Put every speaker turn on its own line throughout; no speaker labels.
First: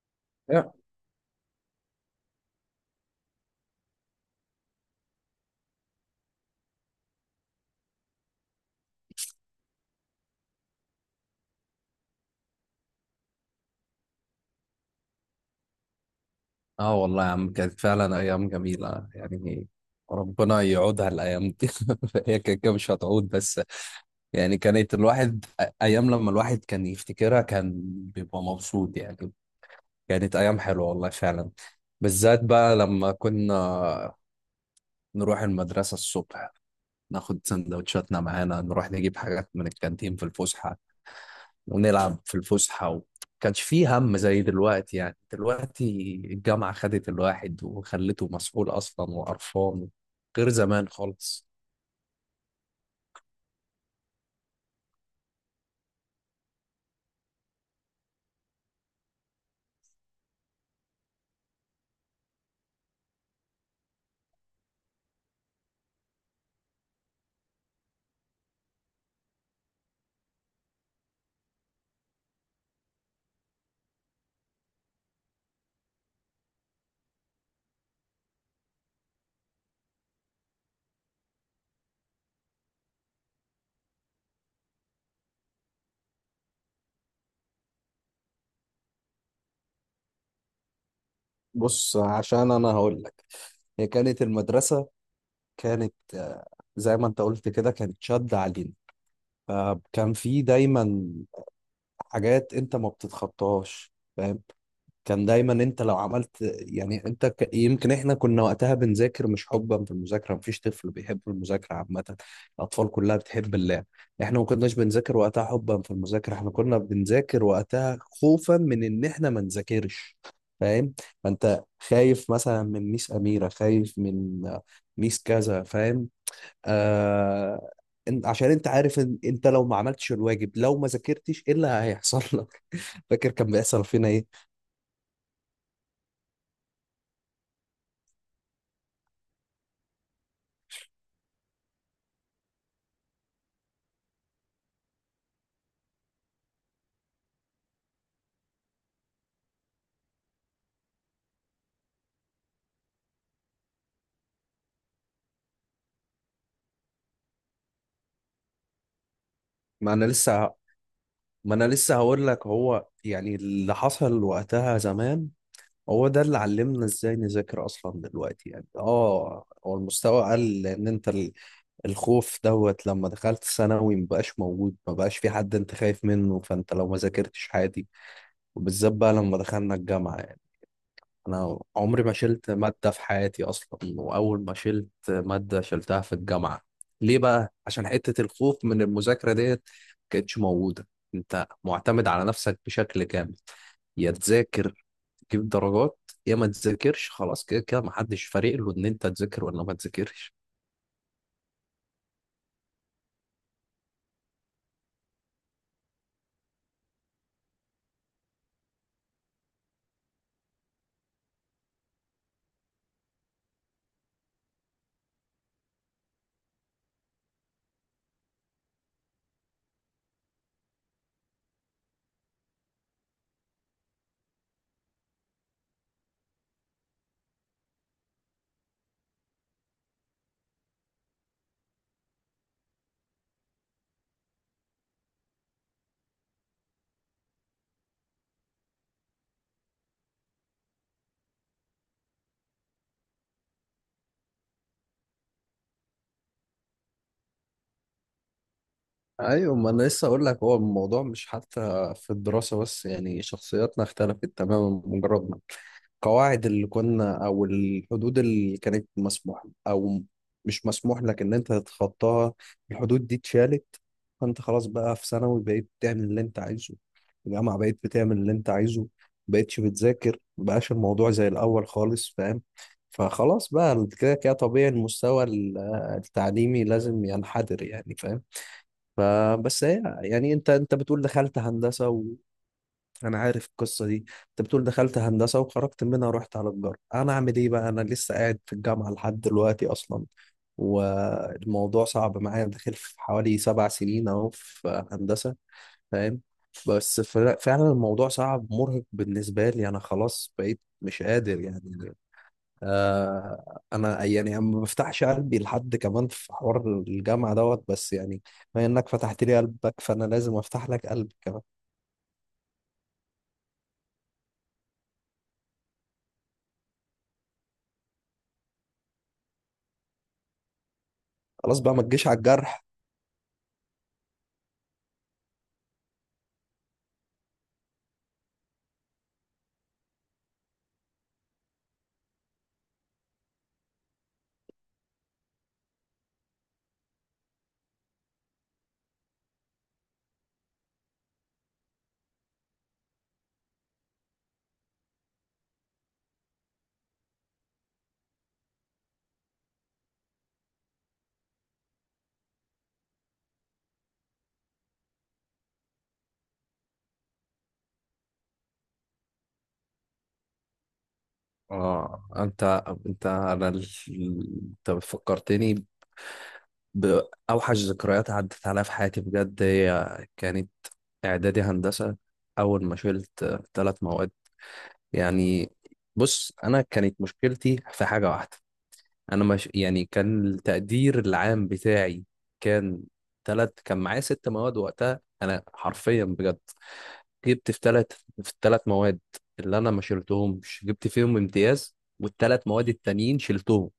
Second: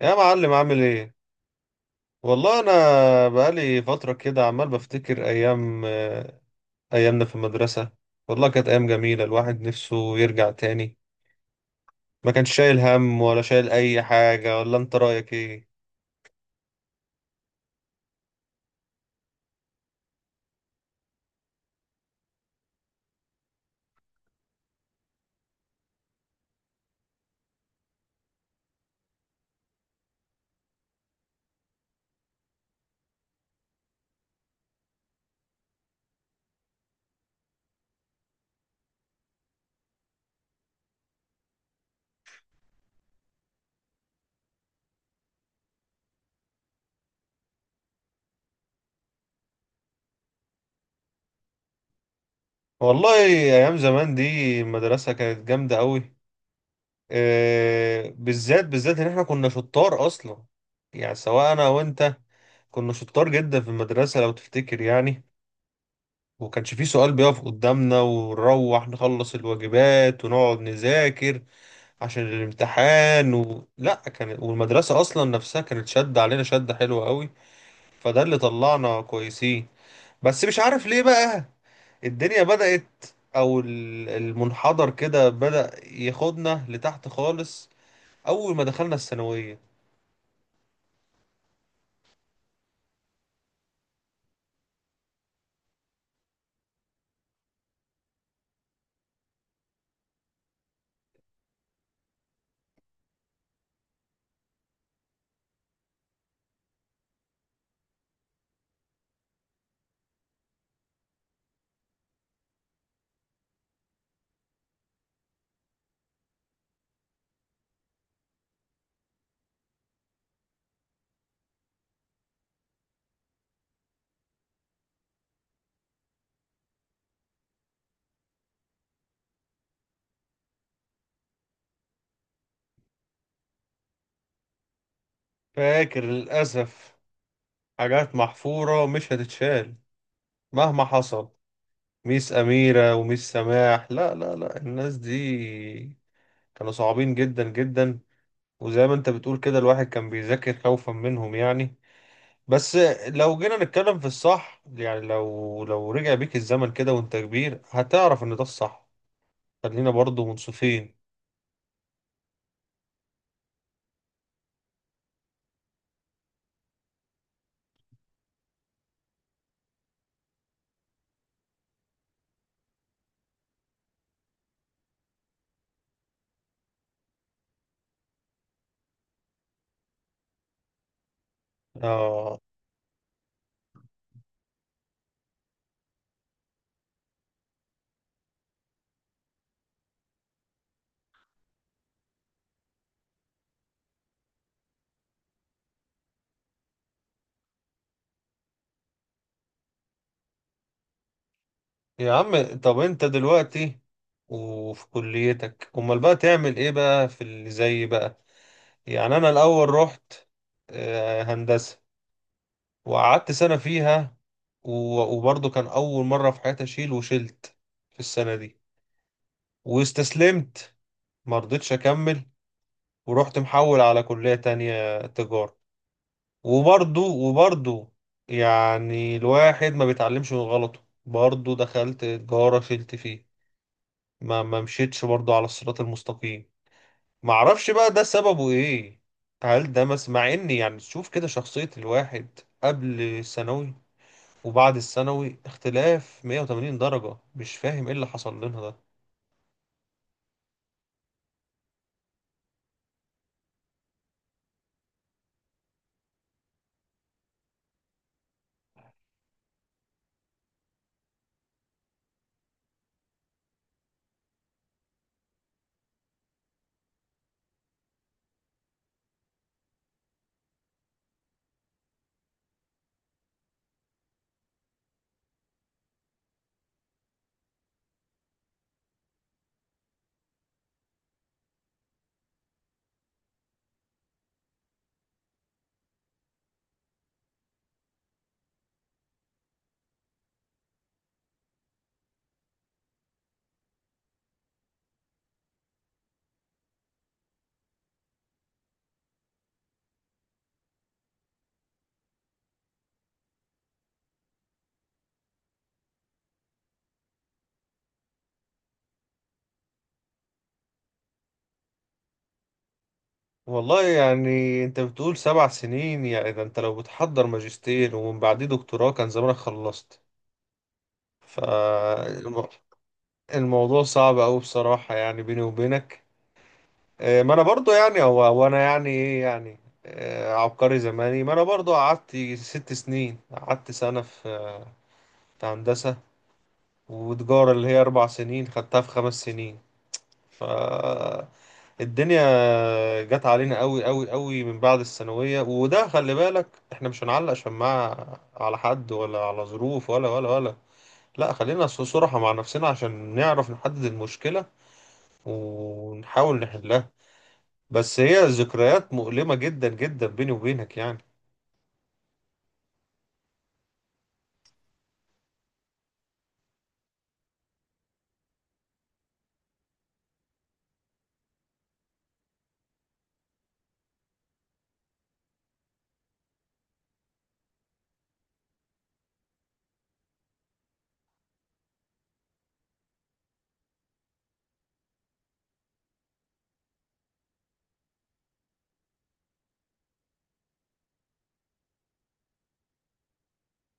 يا معلم،
يا-
عامل ايه؟ والله انا بقالي فتره كده عمال بفتكر ايامنا في المدرسه. والله كانت ايام جميله، الواحد نفسه يرجع تاني. ما كانش شايل هم ولا شايل اي حاجه. ولا انت رايك ايه؟
اه، والله يا عم كانت فعلا ايام جميله يعني. ربنا يعودها الايام دي. هي كده كده مش هتعود، بس يعني كانت الواحد ايام لما الواحد كان يفتكرها كان بيبقى مبسوط يعني. كانت ايام حلوه والله فعلا، بالذات بقى لما كنا نروح المدرسه الصبح، ناخد سندوتشاتنا معانا، نروح نجيب حاجات من الكانتين في الفسحه، ونلعب في الفسحة كانش فيه هم زي دلوقتي. يعني دلوقتي الجامعة خدت الواحد وخلته مسؤول أصلا وقرفان، غير زمان خالص.
والله ايام زمان دي المدرسه كانت جامده قوي. إيه بالذات بالذات ان احنا كنا شطار اصلا. يعني سواء انا وانت، كنا شطار جدا في المدرسه لو تفتكر يعني. وكانش فيه سؤال بيقف قدامنا، ونروح نخلص الواجبات ونقعد نذاكر عشان الامتحان لا كان، والمدرسة أصلا نفسها كانت شدة علينا، شدة حلوة قوي. فده اللي طلعنا كويسين. بس مش عارف ليه بقى، الدنيا بدأت أو المنحدر كده بدأ ياخدنا لتحت خالص أول ما دخلنا الثانوية.
بص، عشان انا هقول لك، هي كانت المدرسه كانت زي ما انت قلت كده، كانت شد علينا. فكان في دايما حاجات انت ما بتتخطاهاش، فاهم؟ كان دايما انت لو عملت، يعني انت يمكن احنا كنا وقتها بنذاكر مش حبا في المذاكره، مفيش طفل بيحب المذاكره عامه، الاطفال كلها بتحب اللعب. احنا ما كناش بنذاكر وقتها حبا في المذاكره، احنا كنا بنذاكر وقتها خوفا من ان احنا ما نذاكرش، فاهم؟ فانت خايف مثلا من ميس اميره، خايف من ميس كذا، فاهم؟ آه... عشان انت عارف ان انت لو ما عملتش الواجب، لو ما ذاكرتش، ايه اللي هيحصل لك؟ فاكر كان بيحصل فينا ايه؟
فاكر للأسف، حاجات محفورة مش هتتشال مهما حصل. ميس أميرة وميس سماح، لا لا لا، الناس دي كانوا صعبين جدا جدا. وزي ما انت بتقول كده، الواحد كان بيذاكر خوفا منهم يعني. بس لو جينا نتكلم في الصح، يعني لو رجع بيك الزمن كده وانت كبير هتعرف ان ده الصح. خلينا
ما انا
برضو
لسه
منصفين.
ما انا لسه هقول لك، هو يعني اللي حصل وقتها زمان هو ده اللي علمنا ازاي نذاكر اصلا. دلوقتي يعني اه، هو المستوى قل، لان انت الخوف دوت لما دخلت ثانوي مبقاش موجود، مبقاش في حد انت خايف منه، فانت لو ما ذاكرتش عادي. وبالذات بقى لما دخلنا الجامعة، انا عمري ما
اه.
شلت ماده في حياتي اصلا، واول ما شلت ماده شلتها في الجامعه. ليه بقى؟ عشان حته الخوف من المذاكره ديت ما كانتش موجوده. انت معتمد على نفسك بشكل كامل، يا تذاكر تجيب درجات، يا ما تذاكرش خلاص، كده كده ما حدش فارق له ان انت تذاكر ولا ما تذاكرش.
يا عم، طب انت دلوقتي وفي كليتك امال بقى تعمل ايه بقى في اللي زي بقى؟ يعني انا الاول رحت هندسة وقعدت سنة فيها. وبرضه كان أول مرة في حياتي أشيل، وشلت في السنة دي واستسلمت، مرضتش أكمل. ورحت محول على كلية تانية، تجارة. وبرضه يعني الواحد ما بيتعلمش من غلطه. برضه دخلت تجارة شلت فيه. ما مشيتش برضه على الصراط المستقيم. معرفش بقى ده سببه إيه. هل ده مس مع إني، يعني تشوف كده شخصية الواحد قبل ثانوي وبعد الثانوي اختلاف 180 درجة؟ مش فاهم ايه اللي حصل لنا ده.
ايوه، ما انا لسه اقول لك، هو الموضوع مش حتى في الدراسه بس، يعني شخصياتنا اختلفت تماما، مجرد ما القواعد اللي كنا او الحدود اللي كانت مسموح او مش مسموح لك ان انت تتخطاها، الحدود دي اتشالت. فانت خلاص بقى في ثانوي بقيت بتعمل اللي انت عايزه، في الجامعه بقيت بتعمل اللي انت عايزه، مبقتش بتذاكر، مبقاش الموضوع زي الاول خالص، فاهم؟ فخلاص بقى كده كده طبيعي المستوى التعليمي لازم ينحدر يعني، فاهم؟ فبس هي، يعني انت، بتقول دخلت هندسه وانا عارف القصه دي. انت بتقول دخلت هندسه وخرجت منها ورحت على تجاره، انا اعمل ايه بقى؟ انا لسه قاعد في الجامعه لحد دلوقتي اصلا، والموضوع صعب معايا، داخل في حوالي 7 سنين اهو في هندسه، فاهم؟ بس فعلا الموضوع صعب مرهق بالنسبه لي، انا خلاص بقيت مش قادر يعني. آه، انا يعني ما بفتحش قلبي لحد كمان في حوار الجامعه دوت، بس يعني بما انك فتحت لي قلبك، فانا لازم افتح لك قلبي كمان.
والله يعني انت بتقول 7 سنين، يعني ده انت لو بتحضر ماجستير ومن بعديه دكتوراه كان زمانك خلصت.
خلاص بقى، ما تجيش على
فالموضوع
الجرح.
صعب أوي بصراحة، يعني بيني وبينك. ما انا برضو، يعني هو وانا يعني ايه يعني. عبقري زماني، ما انا برضو قعدت 6 سنين. قعدت سنة في هندسة، وتجارة اللي هي 4 سنين خدتها في 5 سنين. ف الدنيا جت علينا قوي قوي قوي من بعد الثانوية. وده خلي بالك، احنا مش هنعلق شماعة على حد، ولا على ظروف، ولا. لا خلينا صراحة مع نفسنا عشان نعرف نحدد المشكلة ونحاول نحلها. بس هي ذكريات مؤلمة جدا جدا، بيني وبينك يعني.
اه، انت فكرتني باوحش ذكريات عدت عليا في حياتي، بجد. هي كانت اعدادي هندسه، اول ما شلت 3 مواد، يعني بص، انا كانت مشكلتي في حاجه واحده، انا مش يعني، كان التقدير العام بتاعي كان تلات، كان معايا 6 مواد وقتها، انا حرفيا بجد جبت في تلات، في التلات مواد اللي انا ما شلتهمش جبت فيهم امتياز، والتلات مواد التانيين شلتهم،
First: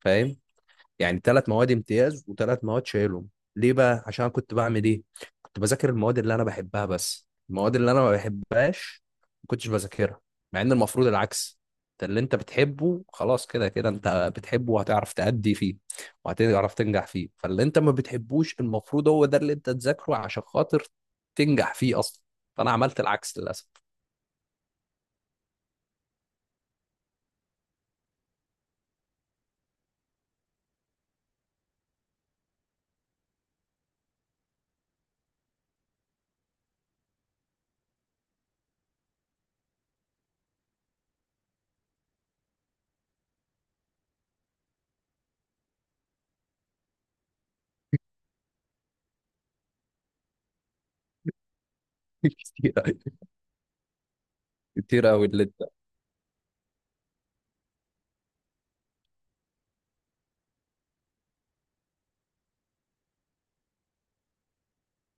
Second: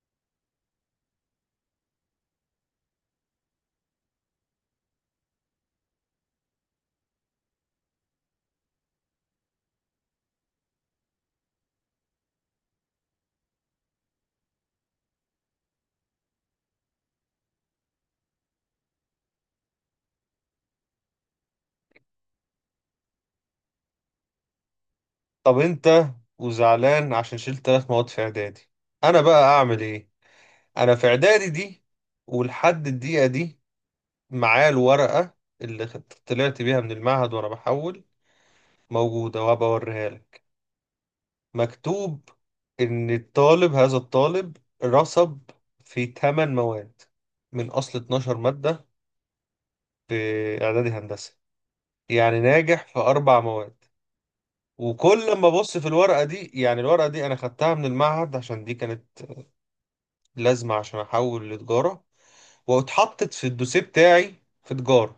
فاهم؟ يعني 3 مواد امتياز وثلاث مواد شايلهم. ليه بقى؟ عشان أنا كنت بعمل ايه؟ كنت بذاكر المواد اللي انا بحبها بس، المواد اللي انا ما بحبهاش ما كنتش بذاكرها، مع ان المفروض العكس. انت اللي انت بتحبه خلاص كده كده انت بتحبه، وهتعرف تأدي فيه وهتعرف تنجح فيه، فاللي انت ما بتحبوش المفروض هو ده اللي انت تذاكره عشان خاطر تنجح فيه اصلا، فانا عملت العكس للاسف.
طب انت وزعلان عشان شلت 3 مواد في اعدادي؟ انا بقى اعمل ايه؟ انا في اعدادي دي ولحد الدقيقة دي معاه الورقة اللي طلعت بيها من المعهد وأنا بحول، موجودة وهبقى أوريها لك. مكتوب إن هذا الطالب رسب في 8 مواد من أصل 12 مادة في إعدادي هندسة. يعني
كتير
ناجح في
أوي-
4 مواد.
كتير قوي
وكل
اللي
ما
انت،
أبص في الورقة دي، يعني الورقة دي أنا خدتها من المعهد عشان دي كانت لازمة عشان أحول لتجارة، واتحطت في الدوسيه بتاعي في تجارة.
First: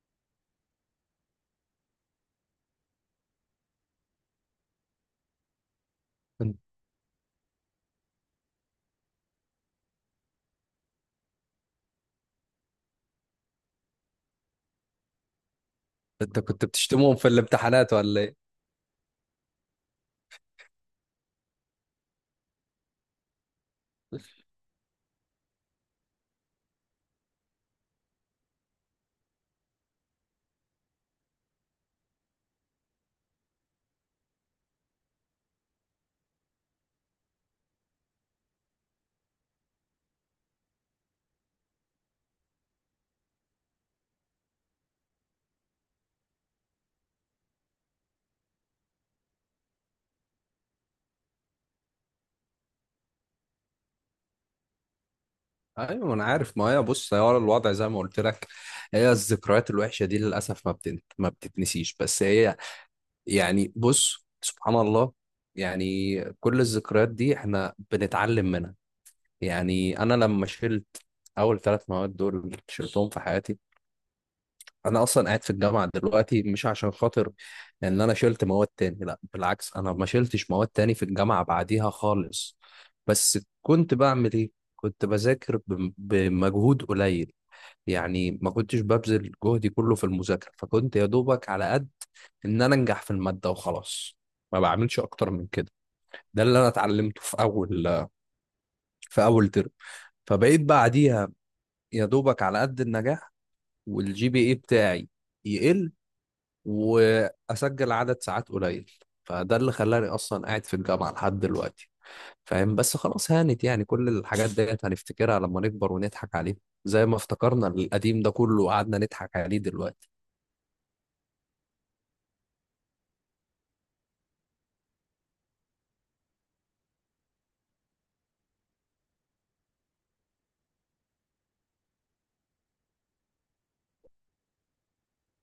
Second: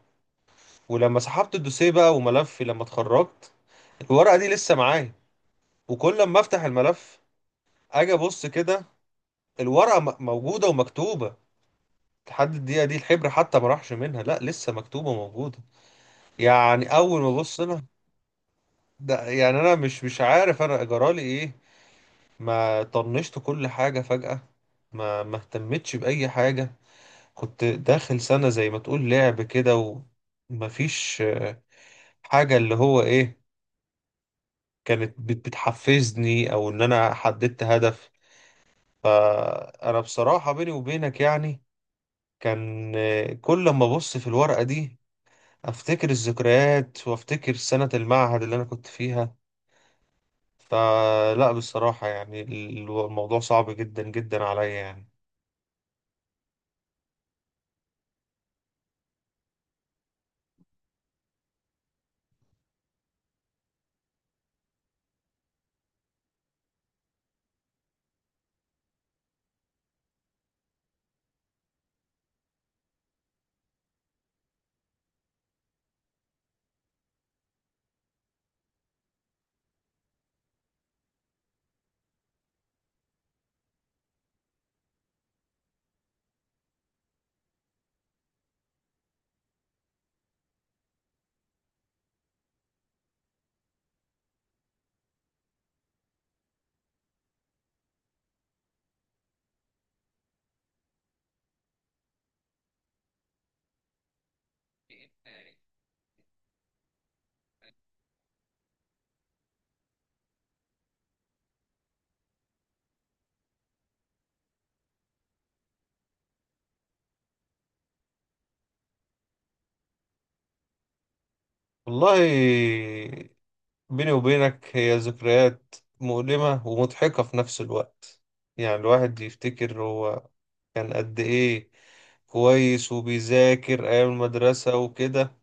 ولما سحبت الدوسيه بقى وملفي لما اتخرجت، الورقة دي لسه معايا. وكل ما افتح الملف اجي ابص كده، الورقة موجودة ومكتوبة. لحد الدقيقة دي الحبر حتى ما راحش منها، لا لسه مكتوبة وموجودة.
انت كنت
يعني
بتشتمهم
اول
في
ما ابص انا،
الامتحانات ولا ايه؟
ده يعني انا مش عارف انا جرالي ايه. ما طنشت كل حاجة فجأة، ما اهتمتش بأي حاجة. كنت داخل سنة زي ما تقول لعب كده، ومفيش حاجة اللي هو ايه كانت بتحفزني او ان انا حددت هدف. فانا بصراحة بيني وبينك يعني، كان كل ما ابص في الورقة دي افتكر الذكريات، وافتكر سنة المعهد اللي انا كنت فيها. فلا بصراحة يعني الموضوع صعب جدا جدا عليا يعني.
ايوه، ما انا عارف، ما هي بص، هو الوضع زي ما قلت لك، هي الذكريات الوحشه دي للاسف ما بتتنسيش، بس هي يعني بص، سبحان الله، يعني كل الذكريات دي احنا بنتعلم منها. يعني انا لما شلت اول 3 مواد، دول شلتهم في حياتي، انا اصلا قاعد في الجامعه دلوقتي مش عشان خاطر ان انا شلت مواد تاني، لا بالعكس، انا ما شلتش مواد تاني في الجامعه بعديها خالص. بس كنت بعمل ايه؟ كنت بذاكر بمجهود قليل، يعني ما كنتش ببذل جهدي كله في المذاكرة، فكنت يا دوبك على قد إن أنا أنجح في المادة وخلاص، ما بعملش أكتر من كده. ده اللي أنا اتعلمته في في أول ترم، فبقيت بعديها يا دوبك على قد النجاح، والجي بي إيه بتاعي يقل، وأسجل عدد ساعات قليل. فده اللي خلاني أصلا قاعد في الجامعة لحد دلوقتي، فاهم؟ بس خلاص هانت، يعني كل الحاجات ديت هنفتكرها لما نكبر ونضحك عليها، زي ما افتكرنا القديم ده كله وقعدنا نضحك عليه دلوقتي.
والله بيني وبينك، هي ذكريات مؤلمة ومضحكة في نفس الوقت. يعني الواحد يفتكر هو كان قد ايه كويس وبيذاكر أيام المدرسة وكده.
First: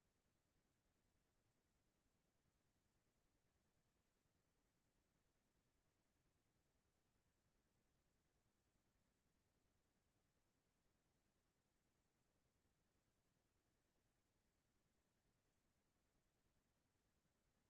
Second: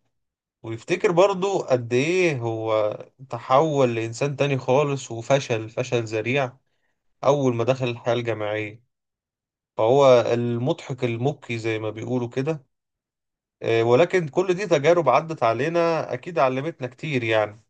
ويفتكر برضو قد إيه هو تحول لإنسان تاني خالص وفشل فشل ذريع أول ما دخل الحياة الجامعية. فهو المضحك المبكي زي ما بيقولوا كده. ولكن كل دي تجارب عدت علينا، أكيد علمتنا كتير يعني.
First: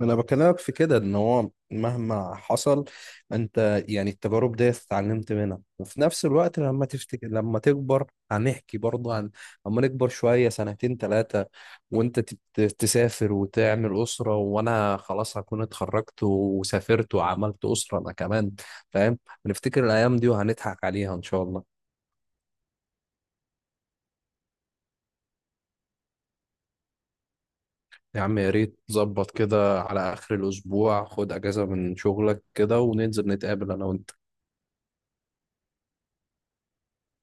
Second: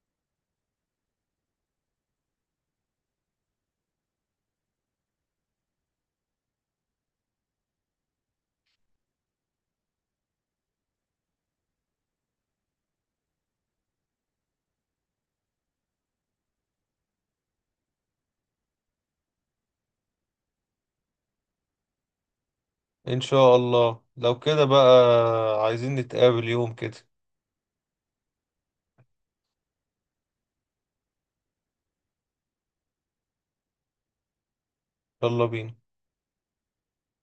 انا بكلمك في كده ان هو مهما حصل، انت يعني التجارب دي اتعلمت منها، وفي نفس الوقت لما تفتكر، لما تكبر هنحكي برضه عن، لما نكبر شوية سنتين ثلاثة، وانت تسافر وتعمل أسرة، وانا خلاص هكون اتخرجت وسافرت وعملت أسرة انا كمان، فاهم؟ هنفتكر الايام دي وهنضحك عليها ان شاء الله.
إن شاء الله. لو كده بقى، عايزين نتقابل يوم كده.
يا عم يا ريت ظبط كده على اخر الاسبوع، خد اجازة من شغلك كده وننزل نتقابل انا وانت.
يلا بينا.